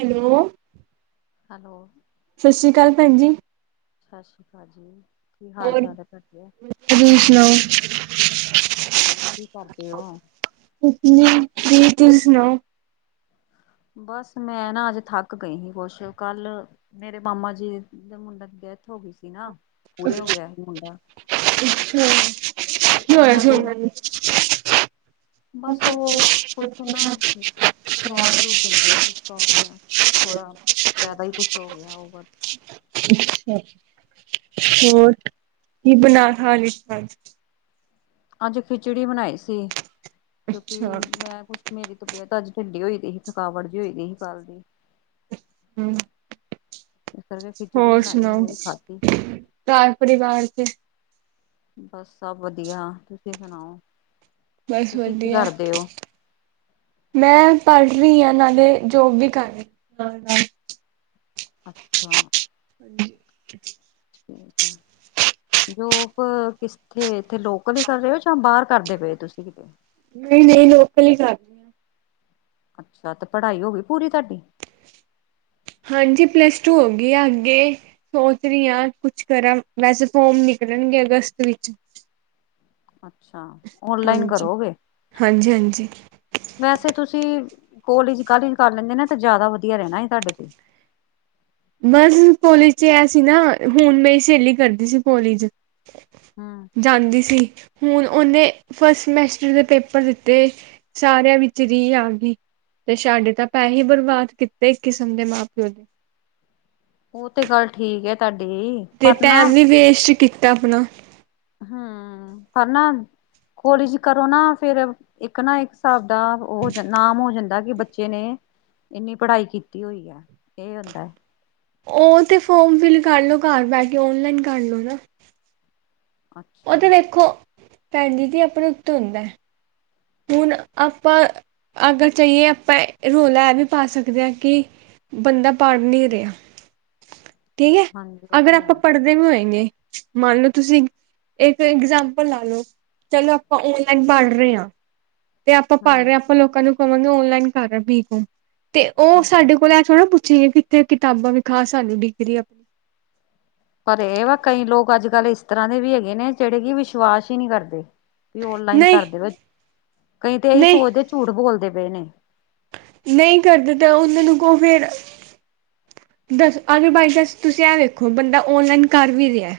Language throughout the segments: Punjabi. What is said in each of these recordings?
ਹੈਲੋ। ਹੈਲੋ। ਸਤਿ ਸ਼੍ਰੀ ਅਕਾਲ ਭੈਣ ਜੀ। ਸਤਿ ਸ਼੍ਰੀ ਅਕਾਲ ਜੀ। ਕੀ ਹਾਲ ਹੋਰ, ਚਾਲ ਹੈ ਤੁਹਾਡੇ ਤੁਸੀ ਸੁਣਾਓ? [inaudible] ਹੋਰ ਕੀ ਕਰਦੇ ਹੋ ਇਤਨੀ ਭੀ ਤੁਸ ਸੁਨਾਓ? ਬਸ ਮੈਂ ਨਾ ਅੱਜ ਥੱਕ ਗਈ ਈ ਕੁਛ। ਕੱਲ ਮੇਰੇ ਮਾਮਾ ਜੀ ਦੇ ਮੁੰਡਾ ਦੀ ਡੈਥ ਹੋ ਗਈ ਸੀ ਨਾ। ਪੂਰੇ ਹੋ ਅੱਛਾ। ਗਿਆ ਸੀ ਮੁੰਡਾ ਤੇ ਕੀ ਹੋਇਆ ਉਹਨਾਂ ਸੀ ਦੇ ਔਨਾ ਨੂੰ? ਬਸ ਉਹ ਕੁਛ ਨਾ ਸ਼ਰਾਬ-ਸ਼ਰੂਬ ਪੀਂਦੇ ਸੀ। ਥੋੜਾ ਕੁਛ ਜ਼ਿਆਦਾ ਹੀ ਕੁਛ ਹੋ ਗਿਆ ਔਵਰ। ਹੋਰ ਕੀ ਬਨਾ ਖਾ ਲਿਤਾਂ ਅੱਜ? ਅੱਜ ਖਿਚੜੀ ਬਨਾਈ ਸੀ। ਸੀ ਕਿਉਂਕਿ ਅੱਛਾ। ਮੈਂ ਕੁਛ ਮੇਰੀ ਤਬੀਯਤ ਅੱਜ ਢਿੱਲੀ ਹੋਈ ਦਿਹੀ। ਥਕਾਵਟ ਜਿਹੀ ਹੋਈ ਦੀ ਸੀ ਕੱਲ ਦੀ। ਹੂੰ। [inaudible] ਹੋਰ ਬਣਾਈ ਸੁਣਾਓ? ਉਹੀ ਖਾਧੀ ਘਰ ਪਰਿਵਾਰ ਚ ਬਸ ਸਭ ਵਧੀਆ। ਤੁਸੀਂ ਸੁਣਾਓ? ਬਸ ਤੁਸੀਂ ਕੀ ਵਧੀਆ ਕਰਦੇ ਹੋ ਮੈਂ ਪੜ ਰਹੀ ਆ ਨਾਲੇ ਜੋਬ ਵੀ ਕਰ ਰਈ ਆ ਨਾਲ-ਨਾਲ [inaudible] ਅੱਛਾ। [inaudible] ਠੀਕ ਆ ਜੋਬ ਕਿੱਸਥੇ ਇੱਥੇ ਲੋਕਲ ਹੀ ਕਰ ਰਹੇ ਹੋ। ਬਾਹਰ ਕਰਦੇ ਪਏ ਤੁਸੀਂ ਕਿਤੇ? ਨਹੀਂ-ਨਹੀਂ ਲੋਕਲ ਹੀ ਕਰ ਰਹੀ ਹਾਂ। ਅੱਛਾ ਤੇ ਪੜ੍ਹਾਈ ਹੋ ਗਈ ਪੂਰੀ ਤੁਹਾਡੀ? ਹਾਂਜੀ। ਪਲੱਸ ਟੂ ਹੋ ਗਈ ਆ। ਅੱਗੇ ਸੋਚ ਰਹੀ ਆ ਕੁਛ ਕਰਾਂ, ਵੈਸੇ ਫੋਰਮ ਨਿਕਲਣਗੇ ਅਗਸਤ ਵਿੱਚ ਅੱਛਾ ਓਨਲਾਈਨ ਹਾਂਜੀ, ਕਰੋਗੇ। ਹਾਂਜੀ-ਹਾਂਜੀ। ਵੈਸੇ ਤੁਸੀਂ ਕੋਲੀਜ ਕਾਲੇਜ ਕਰ ਲੈਂਦੇ ਨਾ ਤੇ ਜ਼ਿਆਦਾ ਵਧੀਆ ਰਹਿਣਾ ਇ ਤਾਡੇ ਲਈ। ਬਸ ਕੋਲੇਜ 'ਚ ਇਹ ਸੀ ਨਾ, ਹੁਣ ਮੇਰੀ ਸਹੇਲੀ ਕਰਦੀ ਸੀ ਕਾਲਿਜ ਹਮ ਜਾਂਦੀ ਸੀ। ਹੁਣ ਉਹਨੇ ਫਸਟ ਸਮੈਸਟਰ ਦੇ ਪੇਪਰ ਦਿੱਤੇ। ਸਾਰਿਆਂ ਵਿਚ ਰਿ ਆ ਗਈ। ਤੇ ਸ਼ਾਡੇ ਤਾਂ ਪੈਸੇ ਬਰਬਾਦ ਕੀਤੇ ਇੱਕ ਕਿਸਮ ਦੇ ਮਾਂ ਪਿਓ ਦੇ ਉਹ ਤੇ ਗੱਲ ਠੀਕ ਏ। ਤੇ ਟੈਮ ਵੀ ਵੇਸਟ ਕੀ ਤਾ ਅਪਣਾ ਹੂੰ ਪਰ ਨਾ ਕੋਲਿਜ ਕਰੋ ਨਾ ਫੇਰ ਇੱਕ ਨਾ ਇੱਕ ਸਾਬ ਉਹ ਨਾਮ ਹੋ ਜਾਂਦਾ ਕਿ ਬੱਚ ਬੱਚੇ ਨੇ ਇੰਨੀ ਪੜ੍ਹਾਈ ਕੀਤੀ ਹੋਈ ਆ। ਇਹ ਹੁੰਦਾ ਏ। ਉਹ ਤੇ ਫੋਰਮ ਫਿਲ ਕਰ ਲੋ ਘਰ ਬਹਿ ਕੇ, ਓਨਲਾਈਨ ਕਰ ਲੋ ਨਾ। ਉਹ ਅੱਛਾ ਤੇੇ ਵੇਖੋ ਭੈਣ ਜੀ- ਜੀ ਆਪਣੇ ਹੱਥ ਹੁੰਦਾ। ਹੁਣ ਆਪਾਂ ਅਗਰ ਜਾਈਏ ਆਪਾਂ ਰੌਲਾ ਇਹ ਵੀ ਪਾ ਸਕਦੇ ਹਾਂ ਕਿ ਬੰਦਾ ਪੜ੍ਹ ਨਹੀ ਰਿਹਾ। ਠੀਕ ਹੈ ਹਾਂਜੀ ਉਹ ਅਗਰ ਤੇ ਆਪਾਂ ਹੈ ਪੜ੍ਹਦੇ ਵੀ ਹੋਏਂਗੇ। ਮੰਨ ਲਓ ਤੁਸੀਂ ਇੱਕ ਇਗਜਾਮਪਲ ਲਾ ਲਓ ਚਲੋ ਆਪਾਂ ਓਨਲਾਈਨ ਪੜ ਰਹੇ ਹਾਂ। ਤੇ ਆਪਾਂ ਪੜ ਹਮ ਰਹੇ ਆਪਾਂ ਲੋਕਾਂ ਨੂੰ ਔਨ ਲਾਈਨ ਕਰ ਬੀਕੋਮ ਤੇ ਉਹ ਹਮ ਸਾਡੇ ਕੋਲ ਐ ਥੋੜ ਪੁਛ ਜਿ ਕਿਥੇ ਕਿਤਾਬਾਂ ਵੀਖਾ ਸਾਨੂੰ ਡਿਗਰੀ ਆਪਣੀ ਪਰ ਇਹ ਵਾ ਕਈ ਲੋਕ ਅੱਜ ਕੱਲ੍ਹ ਇਸ ਤਰ੍ਹਾਂ ਦੇ ਵੀ ਹੈਗੇ ਨੇ ਜਿਹੜੇ ਕਿ ਵਿਸ਼ਵਾਸ ਹੀ ਨਹੀ ਕਰਦੇ। ਵੀ ਔਨਲਾਈਨ ਨਹੀਂ ਕਰਦੇ ਵ ਕਈ ਤੇ ਇਹੀ ਨਹੀਂ ਸੋਚਦੇ ਝੂਠ ਬੋਲਦੇ [unintelligible] ਨਹੀ ਕਰਦੇ ਤਾਂ ਉਹਨਾਂ ਨੂੰ ਕੋ ਫਿਰ ਦੱਸ ਅਗ ਬਾਈ ਚਾਂਸ ਤੁਸੀਂ ਆ ਵੇਖੋ ਬੰਦਾ ਓਨਲਾਈਨ ਕਰ ਵੀ ਰਿਹਾ।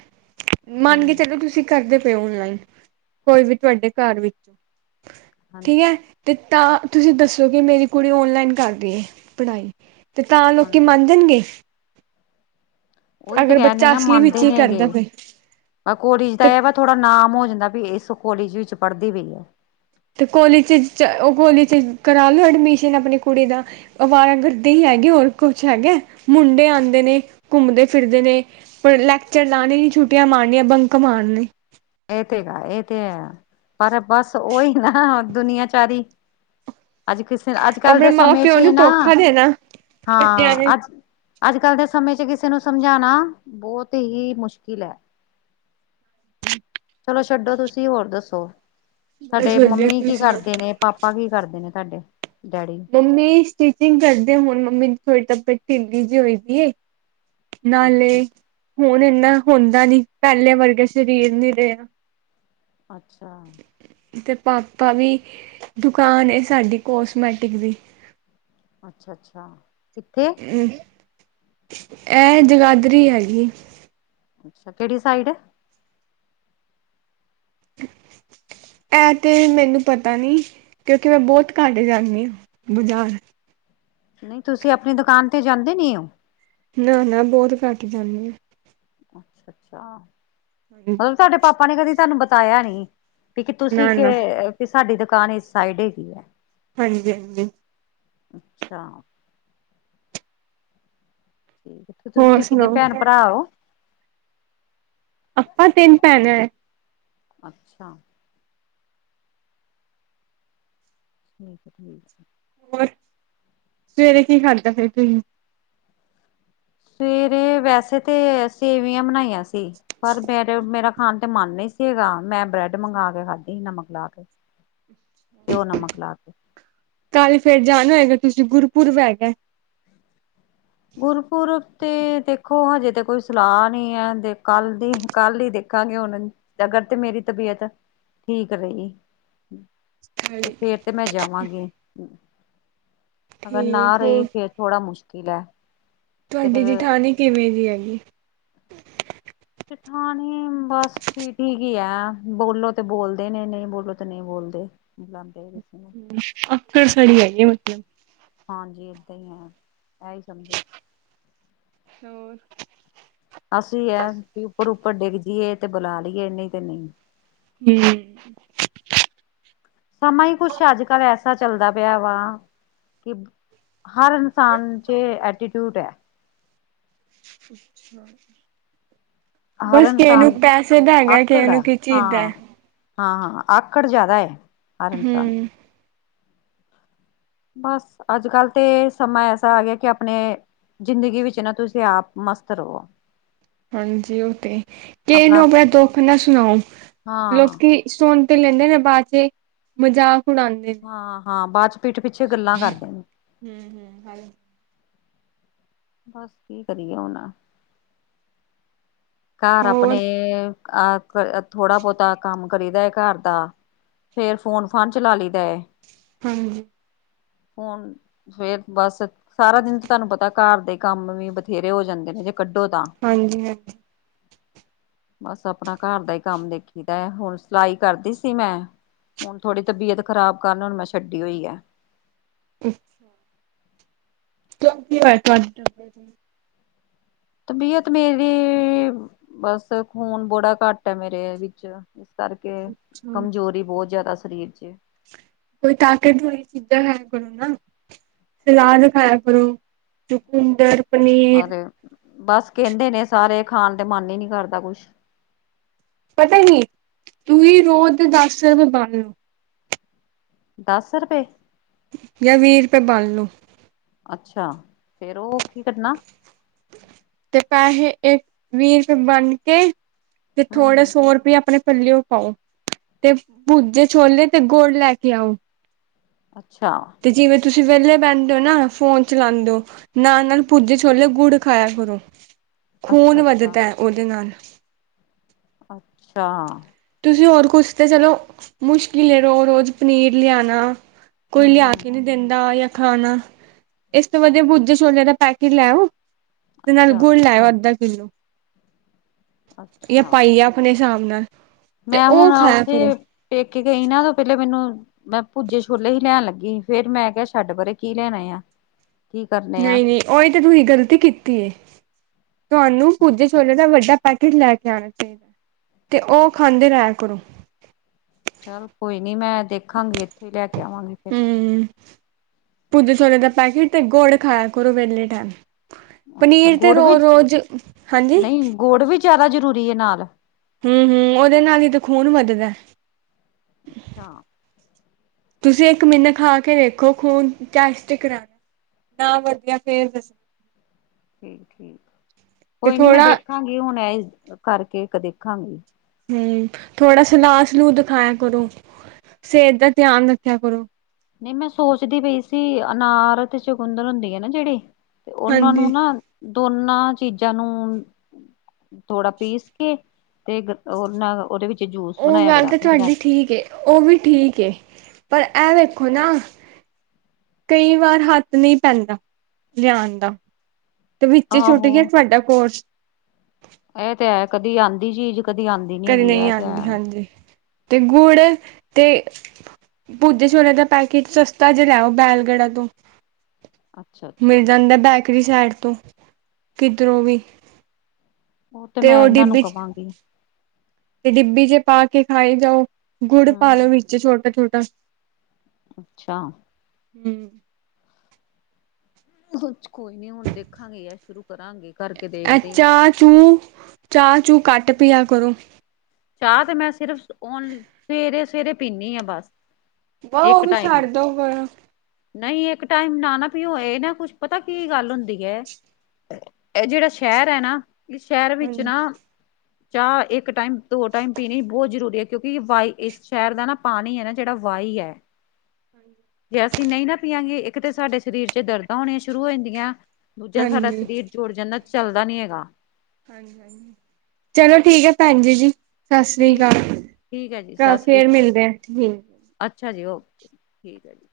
ਮੰਨ ਕੇ ਹਮ ਚਲੋ ਤੁਸੀਂ ਕਰਦੇ ਤੇ ਓਨਲਾਈਨ ਕੋਈ ਵੀ ਤੁਹਾਡੇ ਘਰ ਵਿੱਚ ਹਾਂਜੀ ਠੀਕ ਏ ਤੇ ਤਾਂ ਤੁਸੀਂ ਦੱਸੋ ਕਿ ਮੇਰੀ ਕੁੜੀ ਔਨਲਾਈਨ ਕਰ ਰਹੀ ਹੈ ਪੜ੍ਹਾਈ ਤੇ ਤਾਂ ਲੋਕੀ ਹਾਂਜੀ ਮਨ ਜਾਣ ਗੇ। ਉਹੀ ਤੇ ਕਹਿਣਦੇ ਬੱਚਾ ਨਾ ਅਸਲੀ ਵਿੱਚ ਮੰਨਦੇ ਹੀ ਨੇ ਕਰਦਾ ਹੈਗੇ ਪਏ ਆਗੂ ਰਿਸ਼ਤਾ ਤੇ ਇਹ ਹੈ। ਵੇ ਥੋੜਾ ਨਾਮ ਹੋ ਜਾਂਦਾ ਵੀ ਇਹ ਕੋਲੇਜ ਵਿੱਚ ਪੜ੍ਹਦੀ ਪਈ ਆ। ਤੇ ਕੋਲੇਜ ਚ ਉਹ ਦਾ ਕਰਾ ਲਓ ਐਡਮਿਸ਼ਨ ਆਪਣੀ ਕੁੜੀ ਦਾ ਅਵਾਰਾ ਗਿਰਦੀ ਹੀ ਹੈਗੇ ਹੋਰ ਕੁਛ ਹੈਗਾ ਮੁੰਡੇ ਆਉਂਦੇ ਨੇ ਘੁੰਮਦੇ ਫਿਰਦੇ ਨੇ ਪਰ ਲੈਕਚਰ ਲਾਉਣੇ ਹੀ ਛੁੱਟੀਆਂ ਮਾਰਨੀਆਂ ਬੰਕ ਮਾਰਨੇ। ਇਹ ਤੇ ਇਹ ਤੇ ਹੈ। ਪਰ ਬਸ ਓਹੀ ਨਾ ਦੁਨੀਆਂਚਾਰੀ ਅੱਜ ਕਿਸੇ ਅੱਜ ਕੱਲ੍ਹ ਆਪਣੇ ਦੇ ਮਾਂ ਸਮੇਂ ਚ ਪਿਓ ਇਹ ਨੂੰ ਨਾ ਧੋਖਾ ਦੇਣਾ ਬੱਚਿਆਂ ਨੇ ਹਾਂ ਅੱਜ ਅੱਜ ਕੱਲ੍ਹ ਦੇ ਸਮੇਂ ਚ ਕਿਸੇ ਨੂੰ ਸਮਝਾਉਣਾ ਬਹੁਤ ਹੀ ਮੁਸ਼ਕਿਲ ਹੈ। ਚਲੋ ਛੱਡੋ ਤੁਸੀਂ ਹੋਰ ਦੱਸੋ ਬਸ ਤੁਹਾਡੇ ਵਧੀਆ ਮੰਮੀ ਤੁਸੀਂ ਕੀ ਸੁਣਾਓ ਕਰਦੇ ਨੇ ਪਾਪਾ ਕੀ ਕਰਦੇ ਨੇ ਸਾਡੇ ਮੰਮੀ ਸਟਿਚਿੰਗ ਕਰਦੇ ਹੋੁਣ ਮੰਮੀ ਥੋੜੀ ਢਿੱਲੀ ਜਿ ਹੋਈ ਦੀ ਏ ਨਾਲੇ ਅੱਛਾ ਹੁਣ ਇੰਨਾ ਹੁੰਦਾ ਨੀ ਪਹਿਲੇ ਵਰਗੇ ਸਰੀਰ ਨੀ ਰਹੇ । ਅੱਛਾ ਅਤੇ ਪਾਪਾ ਵੀ ਦੁਕਾਨ ਏ ਸਾਡੀ ਕੋਸਮੈਟ ਡਿਗਰੀ ਅੱਛਾ ਅੱਛਾ ਕਿੱਥੇ ਕੀ ਐ ਜਗਾਧਰੀ ਆਈ ਕਿਹੜੀ ਸਾਈਡ ਮੈਂ ਤੇ ਮੈਨੂੰ ਪਤਾ ਨਹੀਂ ਬਹੁਤ ਘੱਟ ਜਾਂਦੀ ਆ ਬਾਜ਼ਾਰ। ਨਹੀਂ ਤੁਸੀਂ ਆਪਣੀ ਦੁਕਾਨ ਤੇ ਜਾਂਦੇ ਨਹੀਂ ਹੋ ਨਾ ਨਾ ਬਹੁਤ ਘੱਟ ਜਾਣੀ ਆ। ਅੱਛਾ ਹਾਂਜੀ ਅੱਛਾ ਸਾਡੇ ਪਾ ਉਹਣੇ ਕਦੀ ਤੁਹਾਨੂੰ ਬਤਾਇਆ ਨਹੀਂ। ਕਿ ਤੁਸੀਂ। ਨਾ ਨਾ ਤੁਹਾਡੀ ਦੁਕਾਨ ਇਸ ਸਾਈਡ ਹੈਗੀ ਹ ਹਾਂਜੀ। ਅਛਾ ਹੋਰ ਤੁਸੀਂ ਕਿੰਨੇ ਸੁਣਾਓ? ਭੈਣ ਭਰਾ ਹੋ। ਆਪਾਂ ਤਿੰਨ ਭੈਣਾਂ ਅੱਛਾ। [unintelligible] ਹੋਰ ਸਵੇਰੇ ਕੀ ਖਾਦਾ ਤੁਸੀ। ਤੇਰੇ ਵੈਸੇ ਤੇ ਅਸੀਂ ਸੇਵੀਆ ਬਣਾਈਆਂ ਸੀ। ਪਰ ਫਿਰ ਮੇਰਾ। ਹਾਂ ਤੇ ਮੈਂ ਬਰੈਡ ਮੰਗਾ ਕੇ ਖਾਦੀ ਨਮਕ ਲਾ ਕੇ ਘਿਓ ਨਮਕ ਲਾ ਕੇ। ਚਲ ਫਿਰ ਜਾਨ ਤਿਸੁ ਗੁਰਪੁਰਬ ਗੁਰ ਪੂਰਬ ਤੇ ਦੇਖੋ ਹਜੇ ਤੇ ਕੋਈ ਸਲਾਹ ਨਹੀਂ ਹਦੇ ਕੱਲ ਦੀ ਕੱਲ ਹੀ ਦੇਖਾਂਗੇ ਹੁਣ ਨਗਰ ਤੇ ਮੇਰੀ ਤਬੀਅਤ-ਠੀਕ ਰਹੀ ਤੇ ਮੈਂ ਜਾਵਾਂਗੀ ਅਗਰ ਨਾ ਠੀਕ ਹੋਰ ਰਹੀ ਫਿਰ ਥੋੜਾ ਮੁਸ਼ਕਿਲ [inaudible] ਫਿਰ ਤੁਹਾਡੀ ਜਠਾਣੀ ਕਿਵੇਂ ਜੀ ਹੈਗੀ ਜਠਾਣੀ ਬੱਸ ਠੀਕ ਕੀ ਆ ਬੋਲੋ ਤੇ ਬੋਲਦੇ ਨੇ ਨਹੀਂ ਬੋਲੋ ਤੇ ਨਹੀਂ ਬੋਲਦੇ ਬੁਲਾਉਂਦੇ ਕਿਸੇ ਨੂੰ [unintelligible] [inaudible] ਹਾਂਜੀ ਇਦਾ ਹੀ ਆ ਐ ਸਮਝੋ ਅਸੀਂ ਉੱਪਰ ਉੱਪਰ ਡਿੱਗ ਜਾਈਏ ਤੇ ਬੁਲਾ ਲਈਏ ਇਨੀ ਤੇ ਨਹੀਂ [unintelligible] ਕੁਛ ਅੱਜਕੱਲ ਐਸਾ ਚਲਦਾ ਪਿਆ ਵਾ-ਹਰ ਇਨਸਾਨ ਚ ਐਟੀਟਿਊਡ ਹੈ [unintelligible] ਹਰ ਬਸ ਕਿਸੇ ਨੂੰ ਇਨਸਾਨ ਪੈਸੇ ਦਾ ਹੈਗਾ ਕਿਸੇ ਆਕੜ ਆ ਨੂੰ ਕੀ ਚਾਹੀਦਾ ਹਾਂ ਹਾਂ ਆਪਕਾ ਜਿਆਦਾ ਹੈ। [inaudible] ਹੂੰ ਬਸ ਅੱਜ ਕੱਲ੍ਹ ਤੇ ਸਮਾਂ ਐਸਾ ਆ ਗਿਆ ਕਿ ਆਪਣੇ ਜ਼ਿੰਦਗੀ ਵਿੱਚ ਨਾ ਤੁਸੀਂ ਆਪ ਮਸਤ ਰਹੋ ਹਾਂਜੀ ਉਹ ਤੇ ਕਿ ਇਹਨੂੰ ਆਪਣਾ ਦੁੱਖ ਨਾ ਸੁਣਾਓ ਹਾਂ ਲੋਕੀ ਸੁਣ ਤੇ ਲੈਂਦੇ ਨੇ ਬਾਅਦ ਚ ਮਜ਼ਾਕ ਉਡਾਂਦੇ ਨੇ। ਹਾਂ-ਹਾਂ ਬਾਅਦ ਚ ਪੀਟ ਪਿੱਛੇ ਗੱਲਾਂ ਕਰਦੇ ਨੇ ਬਸ ਕੀ ਕਰੀਏ ਹੁਣ ਘਰ ਆਪਣੇ ਹੋਰ ਅਹ ਥੋੜਾ ਬਹੁਤਾ ਕੰਮ ਕਰੀਦਾ ਘਰ ਦਾ ਫਿਰ ਫੋਨ ਫਾਨ ਚਲਾ ਲਈਦਾ ਹਾਂਜੀ ਹੁਣ ਫਿਰ ਬਸ ਸਾਰਾ ਦਿਨ ਤੇ ਤੁਹਾਨੂੰ ਪਤਾ ਘਰ ਦੇ ਕੰਮ ਵੀ ਬਥੇਰੇ ਹੋ ਜਾਂਦੇ ਨੇ ਜੇ ਕੱਢੋ ਤਾਂ ਹਾਂਜੀ-ਹਾਂਜੀ ਬਸ ਆਪਣਾ ਘਰ ਦਾ ਹੀ ਕੰਮ ਦੇਖੀ ਦਾ ਹੁਣ ਸਿਲਾਈ ਕਰਦੀ ਸੀ ਮੈਂ ਹੁਣ ਥੋੜੀ ਤਬੀਅਤ ਖ਼ਰਾਬ ਕਰਨ ਹੁਣ ਮੈਂ ਛੱਡੀ ਹੋਈ ਹੈ [inaudible] [unintelligible] ਤਬੀਅਤ ਮੇਰੀ ਬਸ ਖੂਨ ਬੜਾ ਘੱਟ ਹੈ ਮੇਰੇ ਵਿੱਚ ਕਰਕੇ ਕਮਜ਼ੋਰੀ ਬਹੁਤ ਜ਼ਿਆਦਾ ਫਰਿਜ ਚ ਕੋਈ ਤਾਕਤ ਵਾਲੀ ਚੀਜ਼ਾਂ ਖਾਇਆ ਕਰੋ ਨਾ ਸਲਾਦ ਖਾਇਆ ਕਰੋ ਚੁਕੁੰਦਰ ਹਾਂ ਪਨੀਰ ਬਸ ਕਹਿੰਦੇ ਨੇ ਸਾਰੇ ਖਾਣ ਤੇ ਮਨ ਹੀ ਨੀ ਕਰਦਾ ਕੁਛ ਪਤਾ ਏ ਕੀ ਤੁੂੰ ਹੀ ਰੋਤ ਦੱਸ ਬਾਨੋ ਦਸ ਰੁਪਏ ਜਾਂ ਵੀਹ ਰੁਪਏ ਬਣਲੋ ਅੱਛਾ ਫੇਰ ਉਹ ਕੀ ਕਰਨਾ ਤੇ ਪੈਸੇ ਇੱਕ ਵੀਹ ਰੁਪਏ ਬਣ ਕੇ ਤੇ ਹਮ ਥੋੜੇ ਹਮ ਸੋ ਰੁਪ ਆਪਣੇ ਪੱਲਿਓ ਪਾਓ ਤੇ ਭੂਜੇ ਛੋਲੇ ਤੇ ਗੋੜ ਲੈ ਕੇ ਆਓ ਅੱਛਾ। ਤੇ ਜਿਵੇਂ ਤੁਸੀਂ ਵਿਹਲੇ ਬਹਿੰਦੇ ਹੋ ਨਾ ਫ਼ੋਨ ਚਲਾਉਦੇ ਹੋ ਨਾਲ-ਨਾਲ ਪੁੱਜੇ ਛੋਲੇ ਗੁੜ ਖਾਇਆ ਕਰੋ ਅੱਛਾ ਖੂਨ ਅੱਛਾ ਵਧਦਾ ਹੈ ਉਹਦੇ ਨਾਲ ਅੱਛਾ ਤੁਸੀਂ ਹੋਰ ਕੁਛ ਤੇ ਚਲੋ ਮੁਸ਼ਕਿਲ ਲੈ ਰੋਜ਼ ਰੋਜ਼ ਪਨੀਰ ਲਿਆਉਣਾ ਕੋਈ ਹਮ ਲਿਆ ਹਮ ਕੇ ਨਹੀ ਦਿੰਦਾ ਜਾਂ ਖਾਣਾ ਇਸ ਤੋਂ ਵਧੀਆ ਬੁਜੇ ਛੋਲੇਆਂ ਦਾ ਪੈਕੇਟ ਲੈਓ ਤੇ ਨਾਲ ਅੱਛਾ ਗੁਲ ਲੇ ਆਓ ਅੱਧਰ ਕਿੱਲੋ ਇਹ ਅੱਛਾ ਪਾਈਏ ਆਪਣੇ [unintelligible] ਮੈਂ ਉਹ ਹੁਣ ਖਾਇਆ ਕਰੋ। ਉਥੇ ਪੇਕੇ ਇਹਨਾਂ ਤੋਂ ਪਹਿਲਾਂ ਮੈਨੂੰ ਮੈਂ ਭੂਜੇ ਛੋਲੇ ਹੀ ਲੈਣ ਲੱਗੀ ਫੇਰ ਮੈਂ ਕਿਹਾ ਛੱਡ ਪਰੇ ਕੀ ਲੈਣੇ ਆ। ਕੀ ਕਰਨੇ ਆ ਨਹੀਂ-ਨਹੀਂ ਓਹੀ ਤਾਂ ਤੁਹੀ ਗਲਤੀ ਕੀਤੀ ਏ। ਤੁਹਾਨੂੰ ਪੂਜੇ ਛੋਲੇ ਦਾ ਵੱਡਾ ਪੈਕੇਟ ਲੈ ਕੇ ਆਣਾ ਚਾਹੀਦਾ, ਤੇ ਉਹ ਖਾਂਦੇ ਰਆ ਕਰੋ। ਚੱਲ ਕੋਈ ਨੀ ਮੈਂ ਦੇਖਾਂਗੀ ਇੱਥੇ ਲੈ ਕੇ [unintelligible] ਪੁੂਜੇ ਛੋਲੇ ਦਾ ਪੈਕੇਟ ਤੇ ਗੋੜ ਖਾਇਆ ਕਰੋ ਵਿਹਲੇ ਟੈਮ। ਅੱਛਾ ਪਨੀਰ ਤੇ ਗੁੜ ਵੀ ਰੋਜ਼-ਰੋਜ਼, ਹਾਂਜੀ? ਨਹੀਂ ਗੁੜ ਵੀ ਜ਼ਿਆਦਾ ਜ਼ਰੂਰੀ ਹੈ ਨਾਲ? ਹਮ-ਹਮ ਉਹਦੇ ਨਾਲ ਹੀ ਤਾਂ ਖ਼ੂਨ ਵੱਧਦਾ। ਅੱਛਾ। ਤੁਸੀਂ ਇੱਕ ਮਿਨੇ ਖਾ ਕੇ ਦੇੇਖੋ, ਖੂਨ ਨਾ ਵਧੀਆ ਫੇਰ ਦੱਸ ਕੋਈ ਨੀ ਮੈਂ ਥੋੜਾ ਦੇਖਾਂਗੀ ਹੁਣ ਇਹ ਕਰਕੇ ਇੱਕ ਦੇਖਾਂਗੀ। ਹਮ ਥੋੜਾ ਸਲਾਹ ਸਲੂਦ ਦ ਖਾਇਆ ਕਰੋ, ਸਿਹਤ ਦਾ ਧਿਆਨ ਰੱਖਿਆ ਕਰੋ। ਨਹੀਂ ਮੈਂ ਸੋਚਦੀ ਪਈ ਸੀ ਅਨਾਰ ਅਤੇ ਚਕੁੰਦਰ ਹੁੰਦੀ ਹੈ ਨਾ ਜਿਹੜੀ। ਤੇ ਉਹਨਾਂ ਨੂੰ ਹਾਂਜੀ। ਨਾ ਦੋਨਾਂ ਚੀਜ਼ਾਂ ਨੂੰ ਥੋੜਾ ਪੀਸ ਕੇ ਤੇ ਗਤ ਉਹ ਨਾ ਉਹਦੇ ਵਿੱਚ ਜੂਸ ਉਹ ਬਣਾਇਆ ਗੱਲ ਤਾਂ ਕਰਾਂਗੇ ਤੁਹਾਡੀ ਗ੍ਰੈਂਡ ਠੀਕ, ਉਹ ਵੀ ਠੀਕ, ਪਰ ਇਹ ਵ ਦੇਖੋ ਨਾ ਕਈ ਵਾਰ ਹੱਥ ਨਹੀਂ ਪੈਂਦਾ ਲਿਆਉਣ ਦਾ ਤੇ ਵਿੱਚ ਛੁੱਟ ਆਹੋ ਗਿਆ ਤੁਹਾਡਾ ਕੋਰਸ। ਇਹ ਤੇ ਹੈ ਕਦੀ ਆਨ ਚੀਜ਼ ਕਦੀ ਆਉਂਦੀ ਨੀ ਕਰੀ ਹੈਗੀ ਨਹੀਂ ਇਹ ਤੇ ਆਂਦੀ ਹੈ। ਹਾਂਜੀ ਤੇ ਗੁੜ ਤੇ ਭੂਜੇ ਛੋਲੇ ਦਾ ਪੈਕੇਟ ਸਸਤਾ ਜਿਹਾ ਲੈਓ ਬੈਲਗੜ੍ਹਾ ਤੋਂ। ਅੱਛਾ-ਅੱਛਾ। ਮਿਲ [unintelligible] ਸਾਈਡ ਤੋਂ ਕਿਧਰੋਂ ਵੀ ਉਹ ਤੇ ਮੈਂ ਇਹਨਾਂ ਨੂੰ ਕਵਾਂਗੀ। ਤੇ ਡਿੱਬੀ ਜੇ ਪਾ ਕੇ ਖਾਏ ਜਾਓ। ਗੁੜ ਪਾਲੋ ਹਮ ਮਿਰ ਛੋਟਾ-ਛੋਟ ਦਸ ਅੱਛਾ। ਹੂੰ ਕੋਈ ਨੀ ਹੁਣ ਦੇਖਾਂਗੇ ਯਾਰ ਸ਼ੁਰੂ ਕਰਾਂਗੇ। ਕਰਕੇ ੲੈ ਦੇਖਦੇ ਹਾਂ ਚਾਹ-ਚੂਹ ਚਾਹ-ਚੂਹ ਘੱਟ ਪਿਆ ਕਰੋ। ਚਾਹ ਤੇ, ਮੈਂ ਸਿਰਫ ਔਨਲ ਸਵੇਰੇ-ਸਵੇਰੇ ਪੀਨੀ ਆ ਬਸ। ਵ ਉਹ ਇੱਕ ਵੀ ਟਾਈਮ ਛੱਡ ਦਓ, ਕੋਈ ਨਾ। ਨਹੀਂ, ਇੱਕ ਟਾਈਮ ਨਾ, ਨਾ ਨਾ ਪਿਓ। ਇਹ ਨਾ ਕੁਛ ਪਤਾ ਕੀ ਗੱਲ ਹੁੰਦੀ ਹੈ। ਇਹ ਜਿਹੜਾ ਸ਼ਹਿਰ ਹੈ ਨਾ ਇਸ ਸ਼ਹਿਰ ਵਿੱਚ ਹਾਂਜੀ ਨਾ ਚਾਹ ਇੱਕ ਟਾਈਮ ਦੋ ਟਾਈਮ ਪੀਣੀ ਬਹੁਤ ਜ਼ਰੂਰੀ ਏ। ਕਿਉਂਕਿ ਵਾ, ਇਸ ਸ਼ਹਿਰ ਦਾ ਨਾ ਪਾਣੀ ਹੈ ਨਾ ਜਿਹੜਾ ਵਾਂਹੀ ਏ। ਹਾਂਜੀ। ਅਸੀਂ ਨਹੀਂ ਨਾ ਪੀਆਂਗੇ, ਇੱਕ ਤਾਂ ਸਾਡੇ ਸ਼ਰੀਰ ਚ ਦਰਦਾਂ ਹੋਣੀਆਂ ਸ਼ੁਰੂ ਹੋ ਜਾਂਦੀਆਂ ਦੂਜਾ ਸਾਡਾ ਹਾਂਜੀ ਸਰੀਰ ਜੁੜ ਜਾਂਦਾ ਚੱਲਦਾ ਨੀ ਹੈਗਾ। ਹਾਂ, ਹਾਂ, ਚਲੋ ਠੀਕ ਏ ਭੈਣ ਜੀ ਜੀ। ਸ੍ਰੀ ਠੀਕ ਠੀਕ ਹੈ ਜੀ ਅਕਾਲ। ਸਤਿ ਸ੍ਰੀ ਫੇਰ ਅਕਾਲ ਮਿਲਦੇ, ਠੀਕ। ਅੱਛਾ ਜੀ, ਓਕੇ, ਠੀਕ ਹੈ ਜੀ।